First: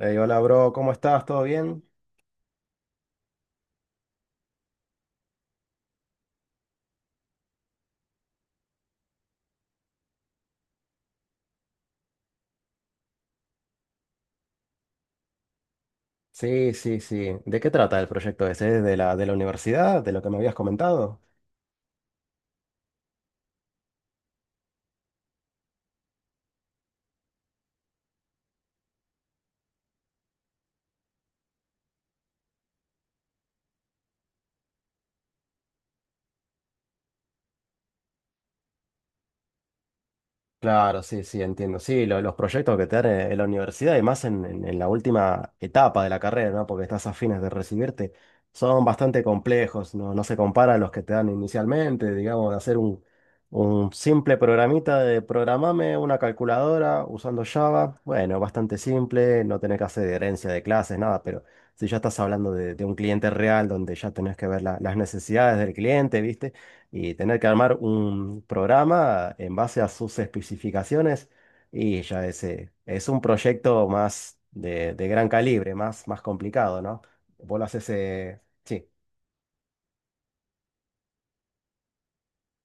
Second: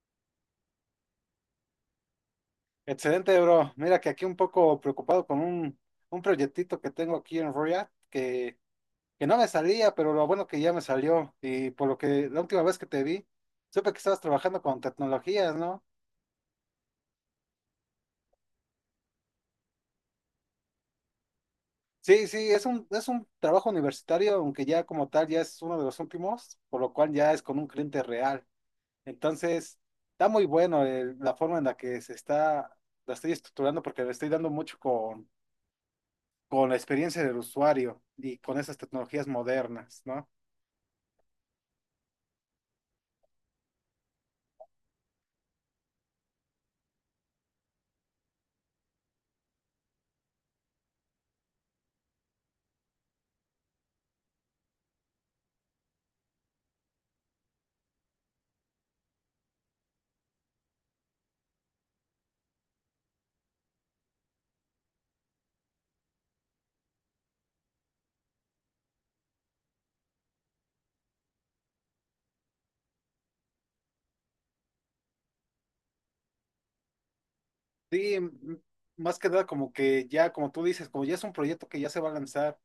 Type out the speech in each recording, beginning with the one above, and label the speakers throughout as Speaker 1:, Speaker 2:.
Speaker 1: Ey, hola, bro, ¿cómo estás? ¿Todo bien?
Speaker 2: Excelente, bro. Mira que aquí un poco preocupado con un proyectito que tengo aquí en Royal, que no me salía, pero lo bueno que ya me salió. Y por lo que la última vez que te vi, supe que estabas trabajando con tecnologías, ¿no?
Speaker 1: Sí, sí, sí. ¿De qué trata el proyecto ese? ¿De la universidad? ¿De lo que me habías comentado?
Speaker 2: Sí, sí, es un trabajo universitario, aunque ya como tal ya es uno de los últimos, por lo cual ya es con un cliente real. Entonces, está muy bueno la forma en la que se está, la estoy estructurando porque le estoy dando mucho con la experiencia del usuario y con esas tecnologías modernas, ¿no?
Speaker 1: Claro, sí, sí, entiendo. Sí, los proyectos que te dan en- en la universidad y más en la última etapa de la carrera, ¿no? Porque estás a fines de recibirte, son bastante complejos, ¿no? No se compara a los que te dan inicialmente, digamos, de hacer un simple programita de programame una calculadora usando Java. Bueno, bastante simple, no tenés que hacer herencia de clases, nada, pero si ya estás hablando de un cliente real donde ya tenés que ver las necesidades del cliente, ¿viste? Y tener que armar un programa en base a sus especificaciones, y ya ese es un proyecto más de gran calibre, más, más complicado, ¿no? Vos lo haces,
Speaker 2: Sí,
Speaker 1: sí,
Speaker 2: más que nada como que ya, como tú dices, como ya es un proyecto que ya se va a lanzar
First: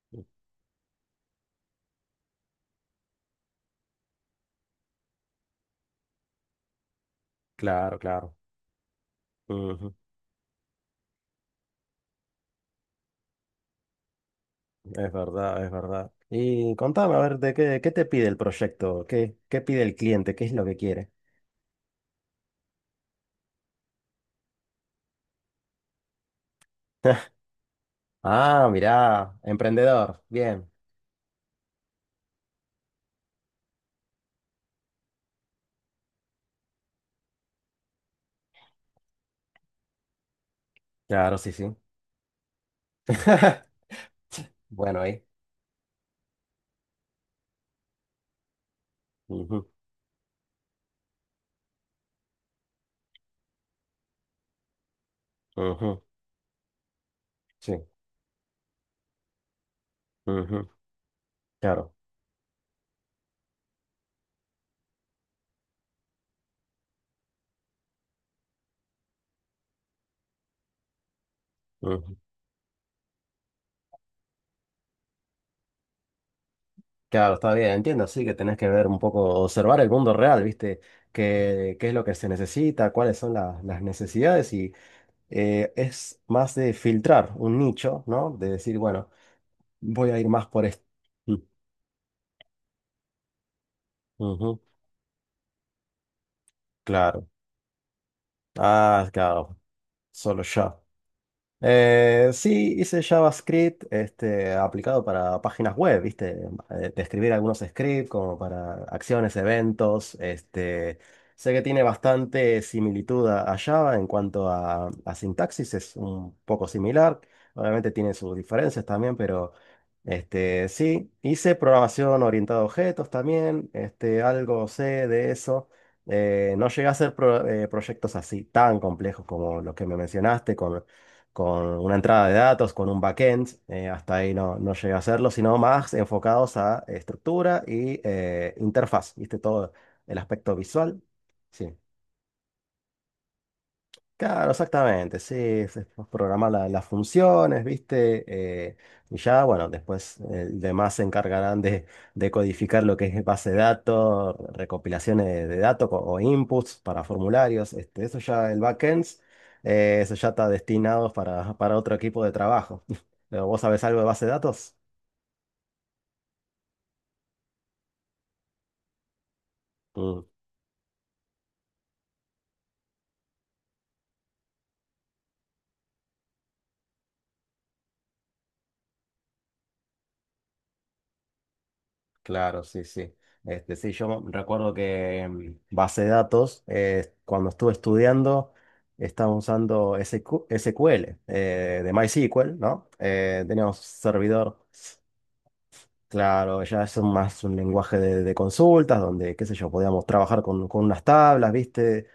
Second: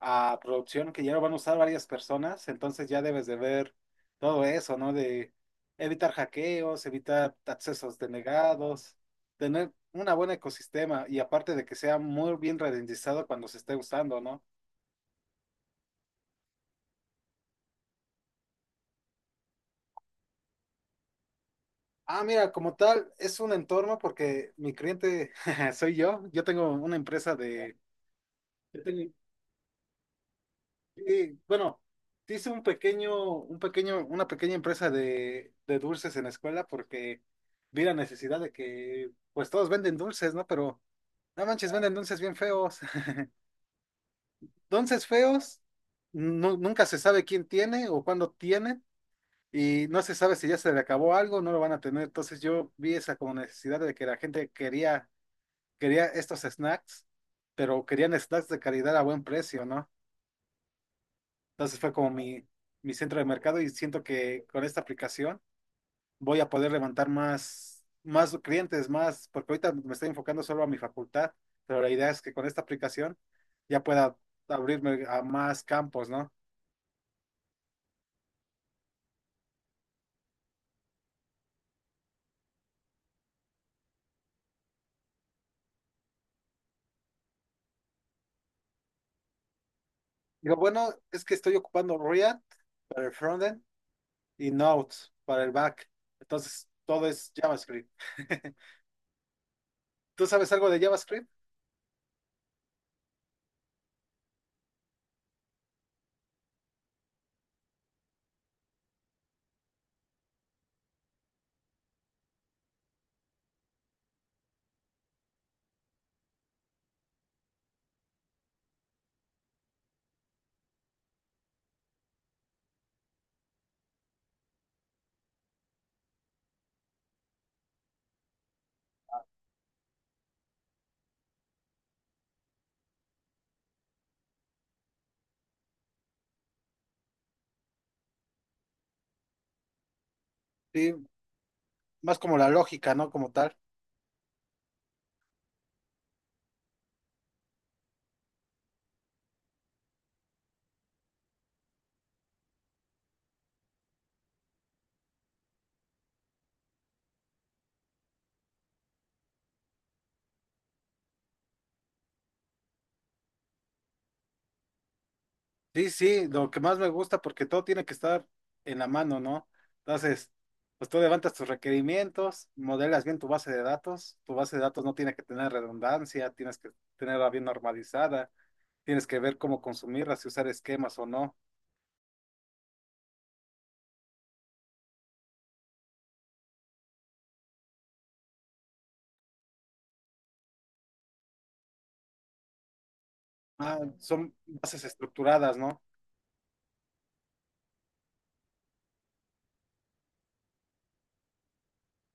Speaker 2: a producción, que ya lo van a usar varias personas, entonces ya debes de ver todo eso, ¿no? De evitar hackeos, evitar
Speaker 1: claro,
Speaker 2: accesos
Speaker 1: claro.
Speaker 2: denegados, tener
Speaker 1: Ujú.
Speaker 2: un buen ecosistema y aparte de que sea muy bien ralentizado cuando se esté usando, ¿no?
Speaker 1: Es verdad, es verdad. Y contame, a ver, qué te pide el proyecto? ¿Qué pide el cliente? ¿Qué es lo que quiere?
Speaker 2: Ah, mira, como tal, es un entorno porque mi cliente soy yo, yo tengo una empresa de...
Speaker 1: Ah,
Speaker 2: Yo tengo.
Speaker 1: mirá, emprendedor. Bien.
Speaker 2: Y bueno, sí hice una pequeña empresa de dulces en la escuela porque vi la necesidad de que, pues todos venden dulces, ¿no? Pero
Speaker 1: Claro,
Speaker 2: no
Speaker 1: sí,
Speaker 2: manches,
Speaker 1: sí.
Speaker 2: venden dulces bien feos.
Speaker 1: Bueno,
Speaker 2: Dulces
Speaker 1: ahí.
Speaker 2: feos, nunca se sabe quién tiene o cuándo tienen
Speaker 1: Ujú,
Speaker 2: y no se sabe si ya se le acabó algo, no lo van a tener. Entonces yo vi esa como necesidad de que la gente
Speaker 1: ujú.
Speaker 2: quería estos snacks, pero
Speaker 1: Sí.
Speaker 2: querían snacks de calidad a buen precio, ¿no?
Speaker 1: Ujú.
Speaker 2: Entonces fue
Speaker 1: Claro.
Speaker 2: como mi centro de mercado y siento que con esta aplicación voy a poder levantar más clientes, más, porque ahorita me estoy enfocando solo a mi facultad, pero la idea es que con esta aplicación ya pueda abrirme a más campos, ¿no?
Speaker 1: Claro, está bien, entiendo, sí que tenés que ver un poco, observar el mundo real, ¿viste? ¿Qué es lo que se necesita? ¿Cuáles son las necesidades? Y es más de filtrar un nicho, ¿no? De decir, bueno, voy a ir más
Speaker 2: Digo,
Speaker 1: por esto.
Speaker 2: bueno, es
Speaker 1: Mm,
Speaker 2: que estoy ocupando React para el frontend y
Speaker 1: ujú,
Speaker 2: Node para el back. Entonces, todo
Speaker 1: claro.
Speaker 2: es JavaScript.
Speaker 1: Ah, claro,
Speaker 2: ¿Tú
Speaker 1: solo
Speaker 2: sabes algo
Speaker 1: ya.
Speaker 2: de JavaScript?
Speaker 1: Sí, hice JavaScript, este, aplicado para páginas web, ¿viste? De escribir algunos scripts como para acciones, eventos. Este, sé que tiene bastante similitud a Java en cuanto a sintaxis, es un poco similar. Obviamente tiene sus diferencias también, pero, este, sí, hice programación orientada a objetos también, este, algo sé de eso. No llegué a hacer proyectos así tan complejos como los que me mencionaste, con una entrada de datos, con un backend, hasta ahí no, no llegué a hacerlo, sino más enfocados a estructura y, interfaz, ¿viste? Todo el aspecto visual.
Speaker 2: Sí,
Speaker 1: Sí.
Speaker 2: más como la lógica, ¿no? Como tal.
Speaker 1: Claro, exactamente, sí, se programa las funciones, ¿viste? Eh, y ya, bueno, después, demás se encargarán de codificar lo que es base de datos, recopilaciones de datos o inputs para formularios, este, eso ya, el backend, eso ya está destinado para otro equipo de trabajo. Pero, ¿vos sabés algo de base de datos?
Speaker 2: Sí, sí, lo que más me gusta porque todo tiene que estar en la mano, ¿no?
Speaker 1: Mm.
Speaker 2: Entonces, pues tú levantas tus requerimientos, modelas bien tu base de datos, tu base de datos no tiene que tener redundancia, tienes que tenerla bien normalizada, tienes que ver cómo consumirla, si usar esquemas o no.
Speaker 1: Claro, sí, sí. Este, sí, yo recuerdo que en base de datos, cuando estuve estudiando, estaba usando S Q SQ SQL, de MySQL, ¿no? Teníamos
Speaker 2: Ah, son
Speaker 1: servidor,
Speaker 2: bases estructuradas, ¿no?
Speaker 1: claro, ya es más un lenguaje de consultas, donde, qué sé yo, podíamos trabajar con unas tablas, ¿viste?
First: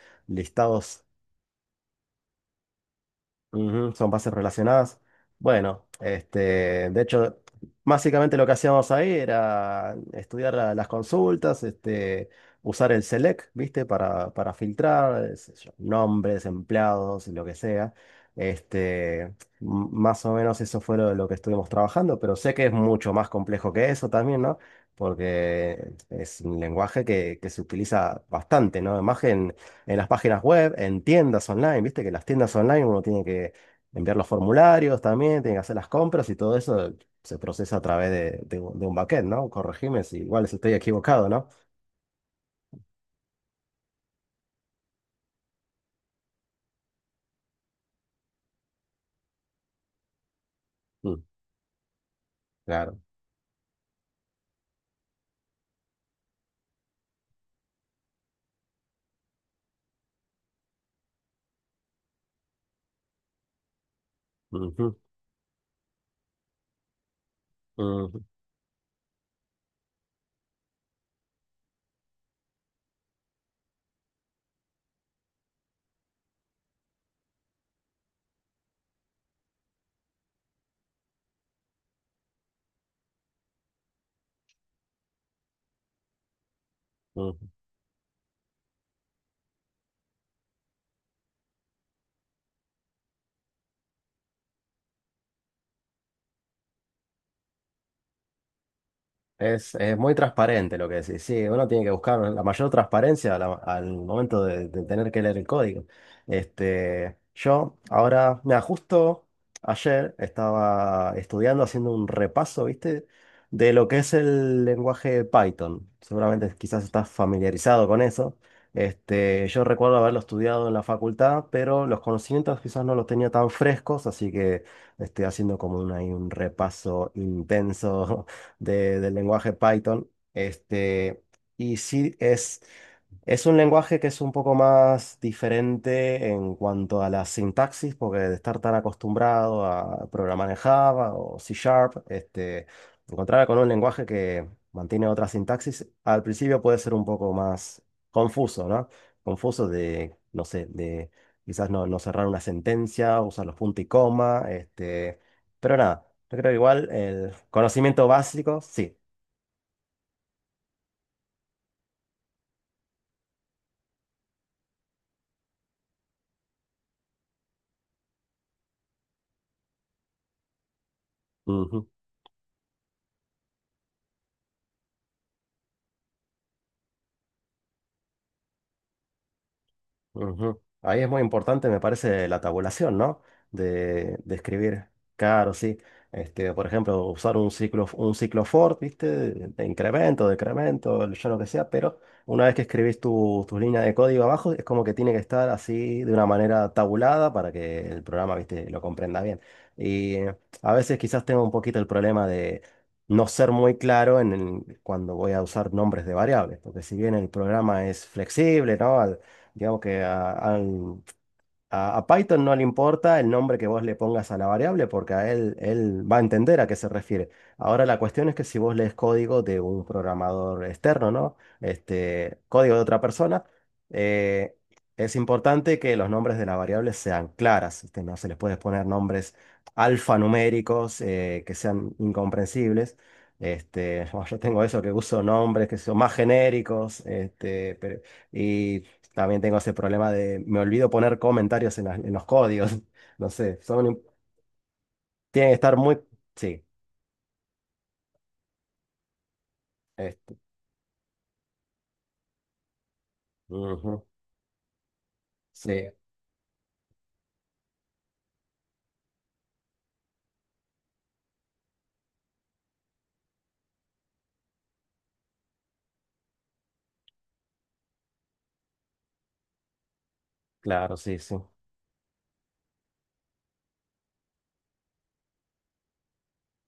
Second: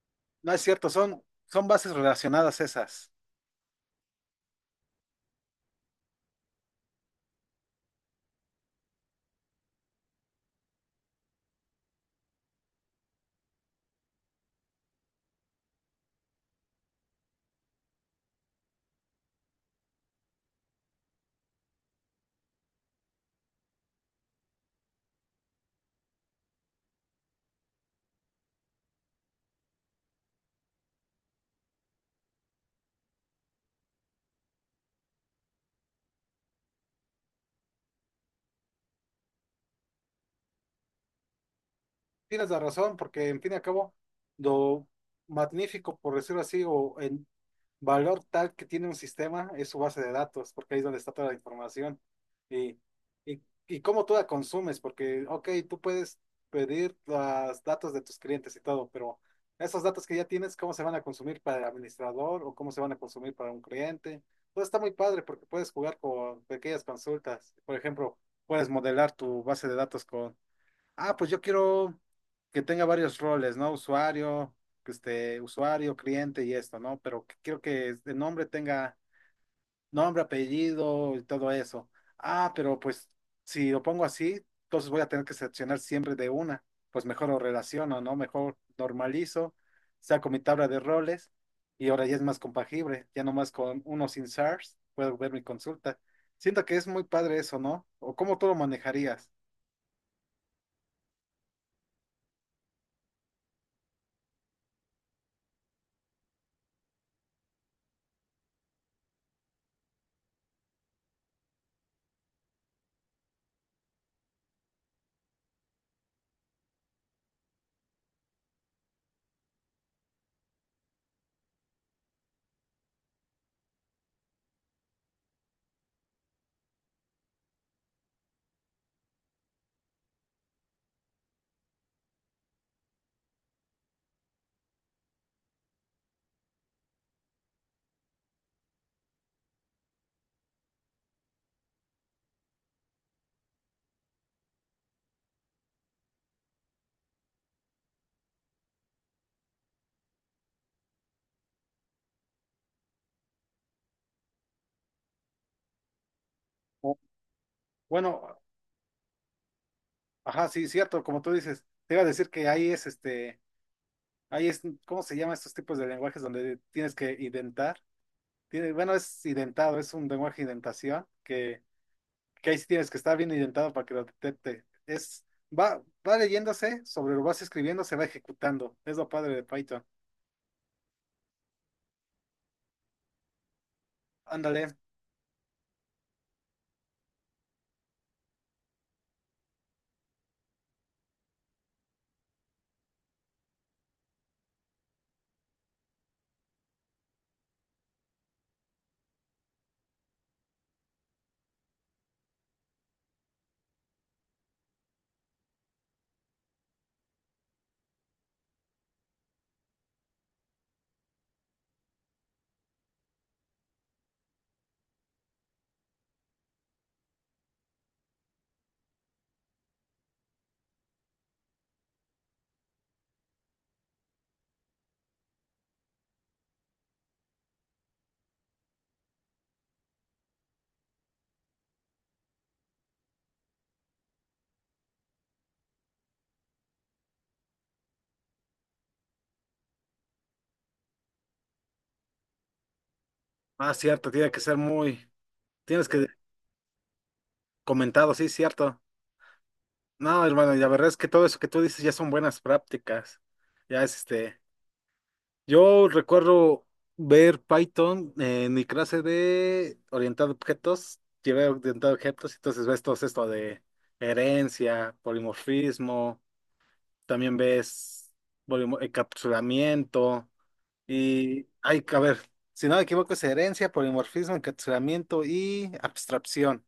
Speaker 2: No es cierto,
Speaker 1: Listados.
Speaker 2: son bases relacionadas esas.
Speaker 1: Ujú, son bases relacionadas. Bueno, este, de hecho, básicamente lo que hacíamos ahí era estudiar las consultas, este, usar el select, ¿viste? Para filtrar, sé yo, nombres, empleados, lo que sea. Este, más o menos eso fue lo que estuvimos trabajando, pero sé que es mucho más complejo que eso también, ¿no? Porque es un lenguaje que se utiliza bastante, ¿no? Imagen en las páginas web, en tiendas online, viste que las tiendas online uno tiene que enviar los formularios también, tiene que hacer las compras, y todo eso se procesa a través de un backend, ¿no? Corregime si igual si estoy equivocado, ¿no?
Speaker 2: Tienes la razón, porque en fin y al cabo, lo magnífico, por decirlo así, o el valor tal que tiene un sistema es su base de datos, porque ahí es donde está
Speaker 1: Mm,
Speaker 2: toda la información. Y,
Speaker 1: claro.
Speaker 2: y, y cómo tú la consumes, porque, ok, tú puedes pedir los datos de tus clientes y todo, pero esos datos que ya tienes, ¿cómo se van a consumir para el administrador o cómo se van a consumir para un cliente? Todo está muy
Speaker 1: Ujú,
Speaker 2: padre porque puedes jugar con pequeñas consultas. Por ejemplo,
Speaker 1: ujú,
Speaker 2: puedes modelar tu base de datos con... Ah, pues yo quiero que tenga varios roles, ¿no? Usuario, que esté usuario, cliente y esto, ¿no? Quiero que el nombre tenga nombre, apellido y todo eso. Ah, pero pues si lo pongo así, entonces voy a tener que seleccionar siempre de una. Pues mejor
Speaker 1: ujú.
Speaker 2: lo relaciono, ¿no? Mejor normalizo, saco mi tabla de roles y ahora ya es más compagible. Ya nomás con uno sin SARS puedo ver mi consulta. Siento que es muy padre eso, ¿no? ¿O cómo tú lo manejarías?
Speaker 1: Es muy transparente lo que decís. Sí, uno tiene que buscar la mayor transparencia a al momento de tener que leer el código. Este, yo ahora, me justo ayer estaba estudiando, haciendo un repaso, ¿viste? De lo que es el lenguaje Python. Seguramente quizás estás familiarizado con eso. Este, yo recuerdo haberlo estudiado en la facultad, pero los conocimientos quizás no los tenía tan frescos, así que estoy haciendo como un, ahí un repaso intenso del lenguaje Python. Este, y sí, es un lenguaje que es un poco más diferente en cuanto a la sintaxis, porque de estar tan acostumbrado a programar en Java o C Sharp, este, encontrarme con un lenguaje que mantiene otra sintaxis, al principio puede ser un poco más confuso, ¿no? Confuso de, no sé, de quizás no, no cerrar una sentencia, usar los puntos y coma, este, pero nada, yo creo que igual
Speaker 2: O,
Speaker 1: el conocimiento
Speaker 2: bueno.
Speaker 1: básico, sí.
Speaker 2: Ajá, sí, cierto, como tú dices, te iba a decir que ahí es, ¿cómo se llama estos tipos de lenguajes donde tienes que identar? Tiene, bueno, es identado, es un lenguaje de identación, que ahí sí tienes que estar bien identado para que lo detecte. Es, va, va leyéndose, sobre lo vas escribiendo, se va ejecutando. Es lo padre de Python.
Speaker 1: Ujú. Ahí es muy importante, me parece, la tabulación, ¿no? De
Speaker 2: Ándale.
Speaker 1: escribir. Claro, sí. Este, por ejemplo, usar un ciclo for, ¿viste? De incremento, decremento, yo lo que sea, pero una vez que escribís tu línea de código abajo, es como que tiene que estar así de una manera tabulada para que el programa, ¿viste?, lo comprenda bien. Y, a veces quizás tengo un poquito el problema de no ser muy claro en cuando voy a usar nombres de variables, porque si bien el programa es flexible, ¿no? Digamos que a Python no le importa el nombre que vos le pongas a la variable, porque a él va a entender a qué se refiere. Ahora la cuestión es que si vos lees código de un programador externo, ¿no? Este, código de otra persona, eh, es importante que los nombres de las variables sean claras. Este, no se les puede poner nombres alfanuméricos, que sean incomprensibles. Este, bueno, yo tengo eso que uso nombres que son más genéricos, este, y también tengo ese problema de, me olvido poner comentarios en, en los códigos. No sé,
Speaker 2: Ah, cierto, tiene que ser muy,
Speaker 1: tienen que estar
Speaker 2: tienes
Speaker 1: muy.
Speaker 2: que
Speaker 1: Sí,
Speaker 2: comentado, sí, cierto. No,
Speaker 1: esto.
Speaker 2: hermano, y la verdad es que todo eso que tú dices ya son buenas prácticas. Ya es
Speaker 1: Ujú.
Speaker 2: este.
Speaker 1: Sí,
Speaker 2: Yo recuerdo ver Python en mi clase de orientado a objetos, llevé orientado a objetos, entonces ves todo esto de herencia, polimorfismo, también ves encapsulamiento
Speaker 1: claro, sí, sí.
Speaker 2: y hay que a ver, si no me equivoco es herencia, polimorfismo, encapsulamiento y abstracción.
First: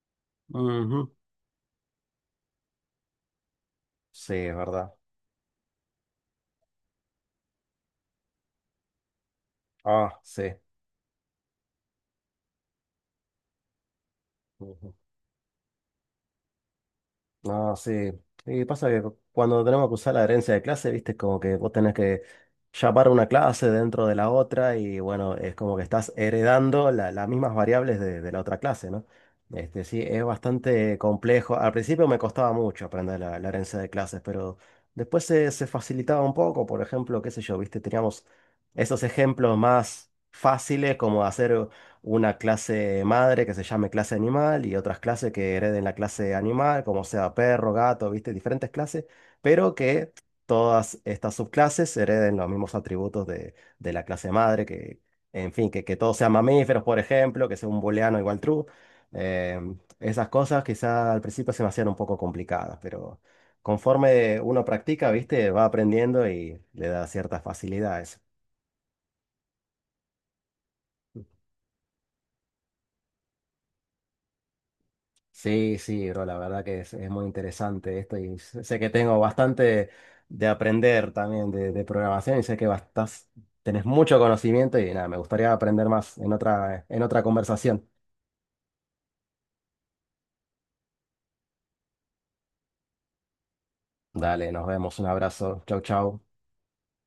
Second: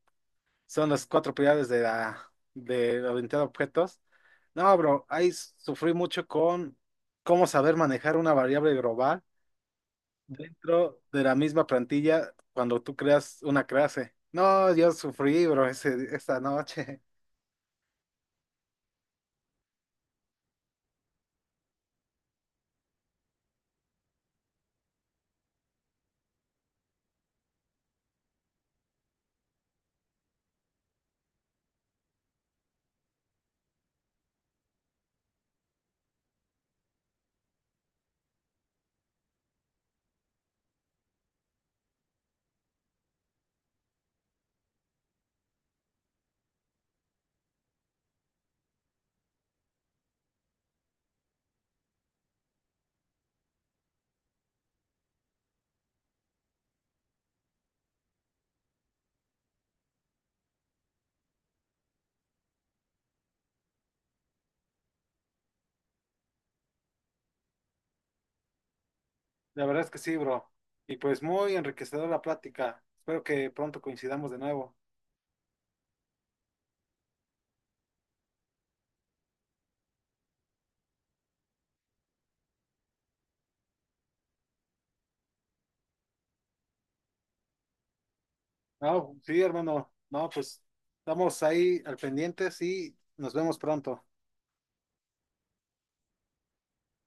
Speaker 2: Son las
Speaker 1: Ujú.
Speaker 2: cuatro prioridades de la de orientado a objetos.
Speaker 1: Sí, es
Speaker 2: No,
Speaker 1: verdad.
Speaker 2: bro, ahí sufrí mucho con cómo saber manejar una variable global
Speaker 1: Ah, sí.
Speaker 2: dentro de la misma plantilla cuando tú creas una clase. No, yo
Speaker 1: Ujú.
Speaker 2: sufrí, bro, ese, esta noche.
Speaker 1: No, sí. Y pasa que cuando tenemos que usar la herencia de clase, viste, es como que vos tenés que llamar una clase dentro de la otra, y bueno, es como que estás heredando las mismas variables de la otra clase, ¿no? Este, sí, es bastante complejo. Al principio me costaba mucho aprender la herencia de clases, pero después se facilitaba un poco. Por ejemplo, qué sé yo, viste, teníamos esos ejemplos más fáciles como hacer una clase madre que se llame clase animal y otras clases que hereden la clase animal, como sea perro, gato, ¿viste? Diferentes clases, pero que todas estas subclases hereden los mismos atributos de la clase madre, que, en fin, que todos sean mamíferos, por ejemplo, que sea un booleano igual true. Esas cosas quizá al principio se me hacían un poco complicadas, pero conforme uno practica, ¿viste?, va aprendiendo y le da cierta facilidad a eso.
Speaker 2: La verdad es que sí, bro. Y pues muy enriquecedora la plática. Espero que pronto coincidamos de nuevo.
Speaker 1: Sí, sí, bro, la verdad que es muy interesante esto, y sé que tengo bastante de aprender también de programación, y sé que tenés mucho conocimiento, y nada, me gustaría aprender más en otra conversación.
Speaker 2: No, sí, hermano. No, pues estamos ahí al pendiente y nos vemos pronto.
Speaker 1: Dale, nos vemos, un abrazo, chau, chau.